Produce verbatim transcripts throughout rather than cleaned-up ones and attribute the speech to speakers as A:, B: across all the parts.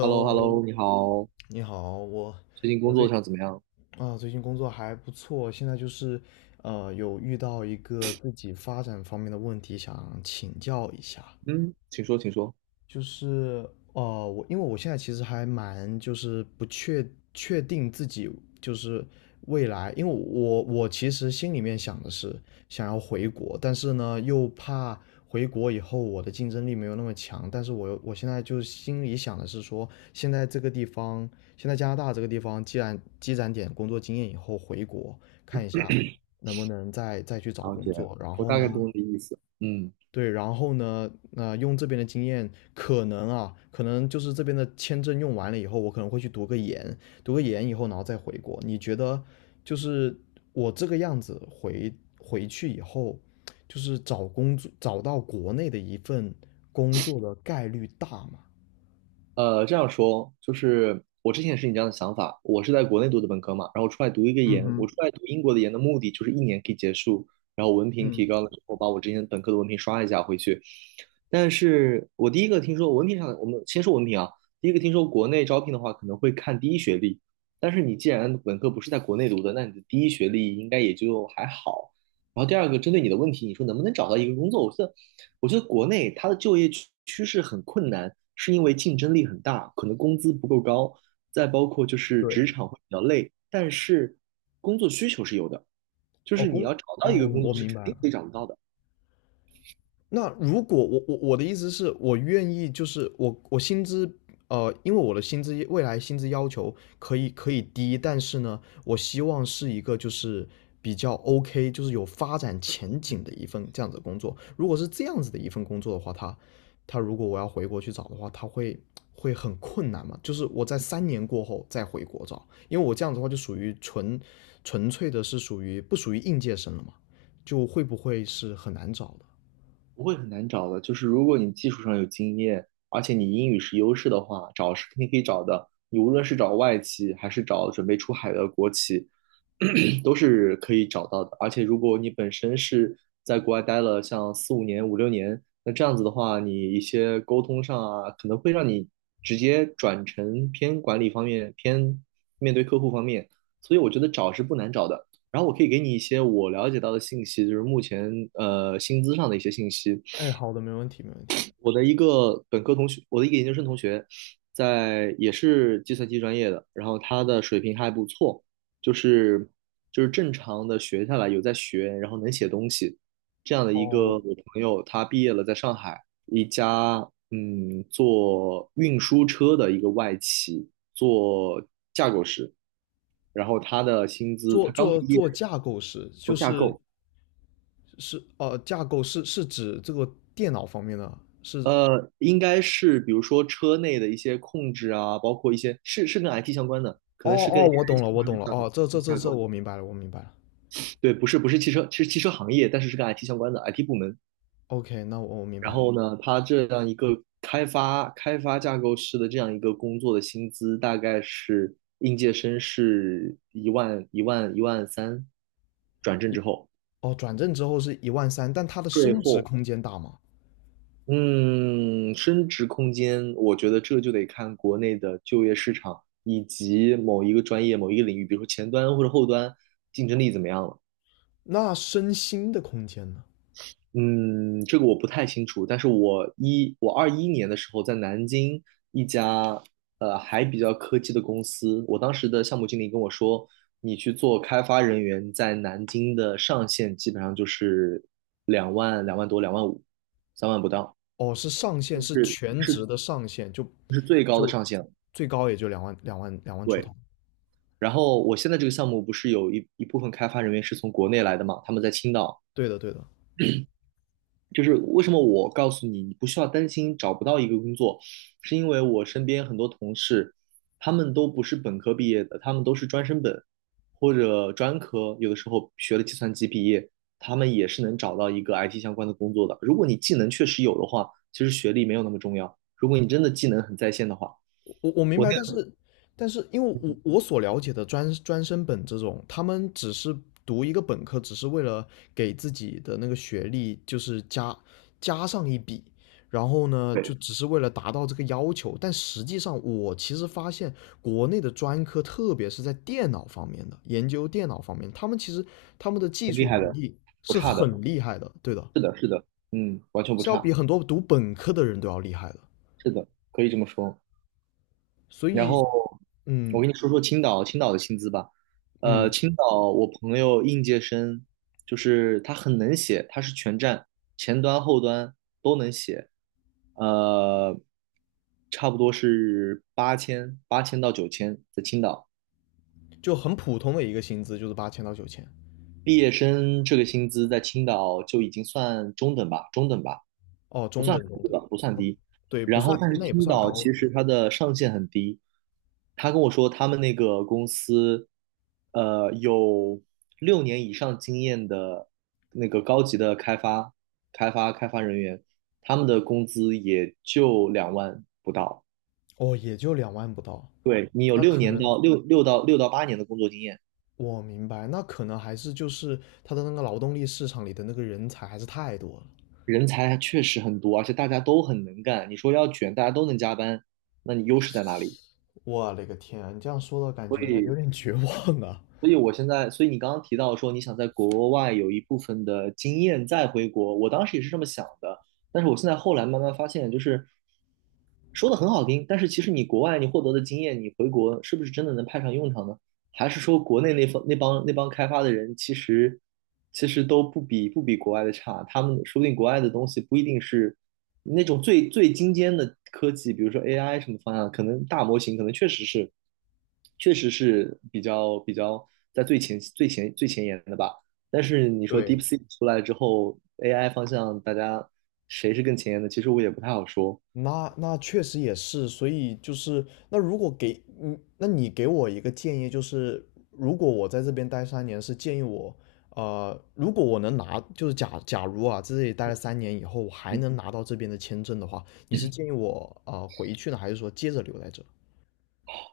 A: h e l l o h e l l o 你好，
B: 你好，我
A: 最近工
B: 我
A: 作
B: 最
A: 上怎么样？
B: 啊最近工作还不错，现在就是呃有遇到一个自己发展方面的问题，想请教一下。
A: 嗯，请说，请说。
B: 就是呃，我因为我现在其实还蛮就是不确确定自己就是未来，因为我我其实心里面想的是想要回国，但是呢又怕回国以后我的竞争力没有那么强，但是我又我现在就是心里想的是说，现在这个地方，现在加拿大这个地方，既然积攒点工作经验以后回国看一下能不能再再去找
A: 了
B: 工
A: 解，
B: 作，然
A: 我
B: 后
A: 大
B: 呢，
A: 概懂你的意思。嗯。
B: 对，然后呢，那、用这边的经验，可能啊，可能就是这边的签证用完了以后，我可能会去读个研，读个研以后，然后再回国。你觉得，就是我这个样子回回去以后，就是找工作，找到国内的一份工作的概率大吗？
A: 呃，这样说就是我之前也是你这样的想法，我是在国内读的本科嘛，然后出来读一个研，我出来读英国的研的目的就是一年可以结束，然后文凭提高了之后，把我之前本科的文凭刷一下回去。但是我第一个听说文凭上的，我们先说文凭啊，第一个听说国内招聘的话可能会看第一学历，但是你既然本科不是在国内读的，那你的第一学历应该也就还好。然后第二个，针对你的问题，你说能不能找到一个工作？我觉得我觉得国内它的就业趋趋势很困难，是因为竞争力很大，可能工资不够高，再包括就是职
B: 对，
A: 场会比较累，但是工作需求是有的，就
B: 哦，
A: 是你
B: 工，
A: 要找
B: 哦，
A: 到一个工
B: 我
A: 作是肯
B: 明白
A: 定
B: 了。
A: 可以找得到的。
B: 那如果我我我的意思是我愿意，就是我我薪资呃，因为我的薪资未来薪资要求可以可以低，但是呢，我希望是一个就是比较 OK，就是有发展前景的一份这样子的工作。如果是这样子的一份工作的话，他他如果我要回国去找的话，他会会很困难嘛？就是我在三年过后再回国找，因为我这样子的话就属于纯纯粹的是属于不属于应届生了嘛？就会不会是很难找的？
A: 不会很难找的，就是如果你技术上有经验，而且你英语是优势的话，找是肯定可以找的。你无论是找外企，还是找准备出海的国企，都是可以找到的。而且如果你本身是在国外待了像四五年、五六年，那这样子的话，你一些沟通上啊，可能会让你直接转成偏管理方面、偏面对客户方面。所以我觉得找是不难找的。然后我可以给你一些我了解到的信息，就是目前呃薪资上的一些信息。
B: 哎，好的，没问题，没问题。
A: 我的一个本科同学，我的一个研究生同学，在也是计算机专业的，然后他的水平还不错，就是就是正常的学下来有在学，然后能写东西这样的一个
B: 哦，
A: 我朋友，他毕业了，在上海一家嗯做运输车的一个外企做架构师，然后他的薪资
B: 做
A: 他刚
B: 做
A: 毕业
B: 做架构师，就是
A: 够。
B: 是呃，架构是是指这个电脑方面的，是
A: 呃，应该是比如说车内的一些控制啊，包括一些是是跟 I T 相关的，可
B: 哦
A: 能是跟
B: 哦，
A: A I
B: 我懂
A: 相
B: 了，我
A: 关的
B: 懂了，
A: 架构
B: 哦，这这这
A: 架
B: 这
A: 构。
B: 我明白了，我明白了。
A: 对，不是不是汽车，其实汽车行业，但是是跟 I T 相关的 I T 部门。
B: OK,那我我明白
A: 然
B: 了。
A: 后呢，它这样一个开发开发架构师的这样一个工作的薪资，大概是应届生是一万一万一万三，转正之后
B: 哦，转正之后是一万三，但它的
A: 税
B: 升职
A: 后。
B: 空间大吗？
A: 嗯，升值空间，我觉得这就得看国内的就业市场以及某一个专业、某一个领域，比如说前端或者后端，竞争力怎么样了。
B: 那升薪的空间呢？
A: 嗯，这个我不太清楚，但是我一我二一年的时候在南京一家呃还比较科技的公司，我当时的项目经理跟我说，你去做开发人员，在南京的上限基本上就是两万、两万多、两万五、三万不到，
B: 哦，是上限，
A: 就
B: 是
A: 是
B: 全职的上限，就
A: 是最高的
B: 就
A: 上限了。
B: 最高也就两万两万两万出头。
A: 然后我现在这个项目不是有一一部分开发人员是从国内来的嘛，他们在青岛。
B: 对的，对的。
A: 就是为什么我告诉你，你不需要担心找不到一个工作，是因为我身边很多同事，他们都不是本科毕业的，他们都是专升本或者专科，有的时候学了计算机毕业，他们也是能找到一个 I T 相关的工作的。如果你技能确实有的话，其实学历没有那么重要。如果你真的技能很在线的话，
B: 我我明
A: 我
B: 白，但
A: 那个
B: 是但是因为我我所了解的专专升本这种，他们只是读一个本科，只是为了给自己的那个学历就是加加上一笔，然后呢，就只是为了达到这个要求。但实际上，我其实发现国内的专科，特别是在电脑方面的研究电脑方面，他们其实他们的技
A: 很厉
B: 术
A: 害
B: 能
A: 的，
B: 力
A: 不
B: 是
A: 差
B: 很
A: 的，
B: 厉害的，对的，
A: 是的，是的，嗯，完全不
B: 是要比
A: 差。
B: 很多读本科的人都要厉害的。
A: 是的，可以这么说。
B: 所
A: 然
B: 以，
A: 后
B: 嗯
A: 我跟你说说青岛，青岛的薪资吧。呃，
B: 嗯。
A: 青岛我朋友应届生，就是他很能写，他是全站前端后端都能写，呃，差不多是八千八千到九千在青岛。
B: 就很普通的一个薪资，就是八千到九千，
A: 毕业生这个薪资在青岛就已经算中等吧，中等吧。
B: 哦，
A: 不
B: 中
A: 算
B: 等
A: 很
B: 中
A: 低
B: 等，
A: 吧，不算
B: 哦
A: 低。
B: 对，不
A: 然后，
B: 算，
A: 但是
B: 那也不
A: 青
B: 算
A: 岛
B: 高，
A: 其
B: 对，
A: 实它的上限很低。他跟我说，他们那个公司，呃，有六年以上经验的那个高级的开发、开发、开发人员，他们的工资也就两万不到。
B: 哦，也就两万不到，
A: 对，你有
B: 那
A: 六
B: 可
A: 年
B: 能
A: 到六六到六到八年的工作经验，
B: 我明白，那可能还是就是他的那个劳动力市场里的那个人才还是太多了，
A: 人才确实很多，而且大家都很能干。你说要卷，大家都能加班，那你优势在哪里？
B: 我勒个天啊，你这样说的感觉有点绝望啊，
A: 所以我现在，所以你刚刚提到说你想在国外有一部分的经验再回国，我当时也是这么想的，但是我现在后来慢慢发现，就是说的很好听，但是其实你国外你获得的经验，你回国是不是真的能派上用场呢？还是说国内那方那帮那帮开发的人，其实其实都不比不比国外的差。他们说不定国外的东西不一定是那种最最精尖的科技，比如说 A I 什么方向，可能大模型可能确实是确实是比较比较在最前最前最前沿的吧。但是你说
B: 对。
A: DeepSeek 出来之后，A I 方向大家谁是更前沿的？其实我也不太好说。
B: 那那确实也是，所以就是那如果给嗯，那你给我一个建议，就是如果我在这边待三年，是建议我，呃，如果我能拿，就是假假如啊，在这里待了三年以后，我还能拿到这边的签证的话，你是建议我啊、呃回去呢，还是说接着留在这？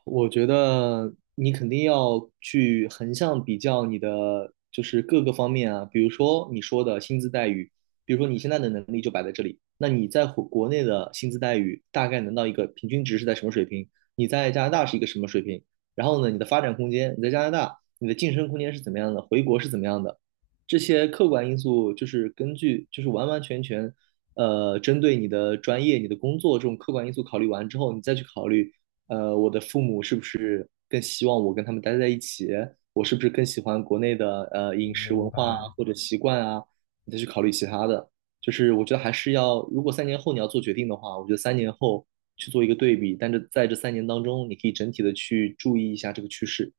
A: 我觉得你肯定要去横向比较你的，就是各个方面啊，比如说你说的薪资待遇，比如说你现在的能力就摆在这里，那你在国国内的薪资待遇大概能到一个平均值是在什么水平？你在加拿大是一个什么水平？然后呢，你的发展空间，你在加拿大你的晋升空间是怎么样的？回国是怎么样的？这些客观因素就是根据，就是完完全全。呃，针对你的专业、你的工作这种客观因素考虑完之后，你再去考虑呃，我的父母是不是更希望我跟他们待在一起？我是不是更喜欢国内的呃
B: 我
A: 饮食
B: 明
A: 文化啊，
B: 白。
A: 或者习惯啊？你再去考虑其他的。就是我觉得还是要，如果三年后你要做决定的话，我觉得三年后去做一个对比，但是在这三年当中，你可以整体的去注意一下这个趋势。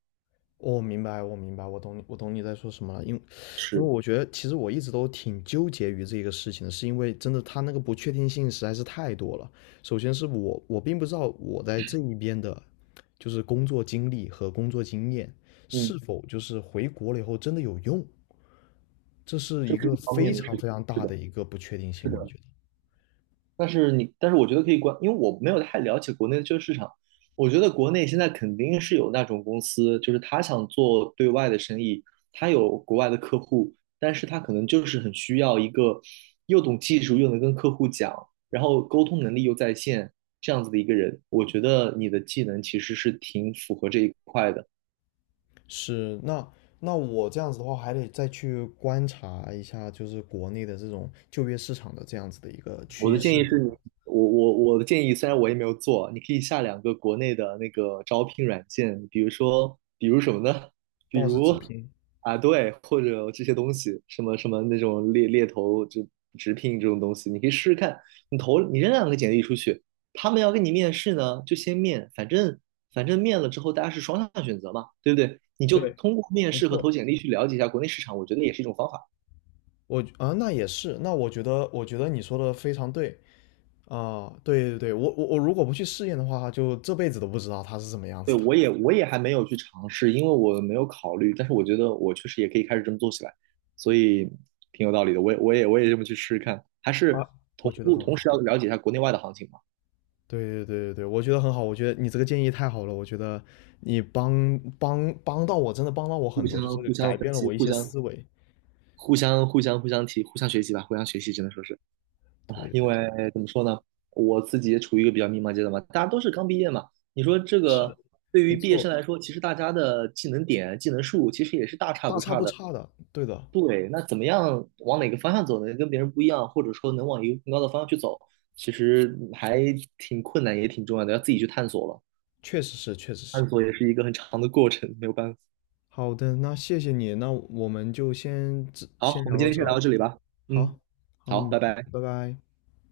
B: 我明白，我明白，我懂你，我懂你在说什么了。因为，因为
A: 是，
B: 我觉得其实我一直都挺纠结于这个事情的，是因为真的他那个不确定性实在是太多了。首先是我，我并不知道我在这一边的，就是工作经历和工作经验
A: 嗯，
B: 是否就是回国了以后真的有用，这是
A: 这
B: 一
A: 是
B: 个
A: 一方
B: 非
A: 面的事
B: 常
A: 情。
B: 非常
A: 是
B: 大
A: 的，
B: 的一个不确定
A: 是
B: 性，我
A: 的。
B: 觉得。
A: 但是你，但是我觉得可以关，因为我没有太了解国内的这个市场。我觉得国内现在肯定是有那种公司，就是他想做对外的生意，他有国外的客户，但是他可能就是很需要一个又懂技术又能跟客户讲，然后沟通能力又在线这样子的一个人。我觉得你的技能其实是挺符合这一块的。
B: 是，那那我这样子的话，还得再去观察一下，就是国内的这种就业市场的这样子的一个
A: 我
B: 趋
A: 的建议
B: 势。
A: 是你，我我我的建议，虽然我也没有做，你可以下两个国内的那个招聘软件，比如说，比如什么呢？比
B: ，B O S S
A: 如
B: 直拼，
A: 啊，对，或者这些东西，什么什么那种猎猎头就直聘这种东西，你可以试试看。你投你扔两个简历出去，他们要跟你面试呢，就先面，反正反正面了之后大家是双向选择嘛，对不对？你就
B: 对，
A: 通过面
B: 没
A: 试和
B: 错。
A: 投简历去了解一下国内市场，我觉得也是一种方法。
B: 我啊，那也是，那我觉得，我觉得你说的非常对啊，对对对，我我我如果不去试验的话，就这辈子都不知道它是什么样
A: 对，
B: 子的
A: 我也我也还没有去尝试，因为我没有考虑，但是我觉得我确实也可以开始这么做起来，所以挺有道理的。我也我也我也这么去试试看，还
B: 啊，
A: 是
B: 我
A: 同
B: 觉得
A: 步
B: 很
A: 同时
B: 好。
A: 要了解一下国内外的行情嘛，
B: 对对对对对，我觉得很好，我觉得你这个建议太好了，我觉得你帮帮帮到我，真的帮到我
A: 互
B: 很多，就
A: 相
B: 是
A: 互相
B: 改
A: 分
B: 变了
A: 析，
B: 我一
A: 互
B: 些
A: 相
B: 思维。
A: 互相互相互相提，互相学习吧，互相学习只能说是，
B: 对对
A: 因
B: 对，
A: 为怎么说呢，我自己也处于一个比较迷茫阶段嘛，大家都是刚毕业嘛，你说这
B: 是的，
A: 个对于
B: 没
A: 毕业生
B: 错，
A: 来说，其实大家的技能点、技能数其实也是大差
B: 大
A: 不
B: 差
A: 差
B: 不
A: 的。
B: 差的，对的，
A: 对，那怎么样往哪个方向走呢？跟别人不一样，或者说能往一个更高的方向去走，其实还挺困难，也挺重要的，要自己去探索了。
B: 确实是，确实是。
A: 探索也是一个很长的过程，没有办法。
B: 好的，那谢谢你，那我们就先这
A: 好，
B: 先
A: 我
B: 聊
A: 们今
B: 到
A: 天
B: 这。
A: 先聊到这里吧。嗯，
B: 好，好，
A: 好，
B: 嗯，
A: 拜拜。
B: 拜拜。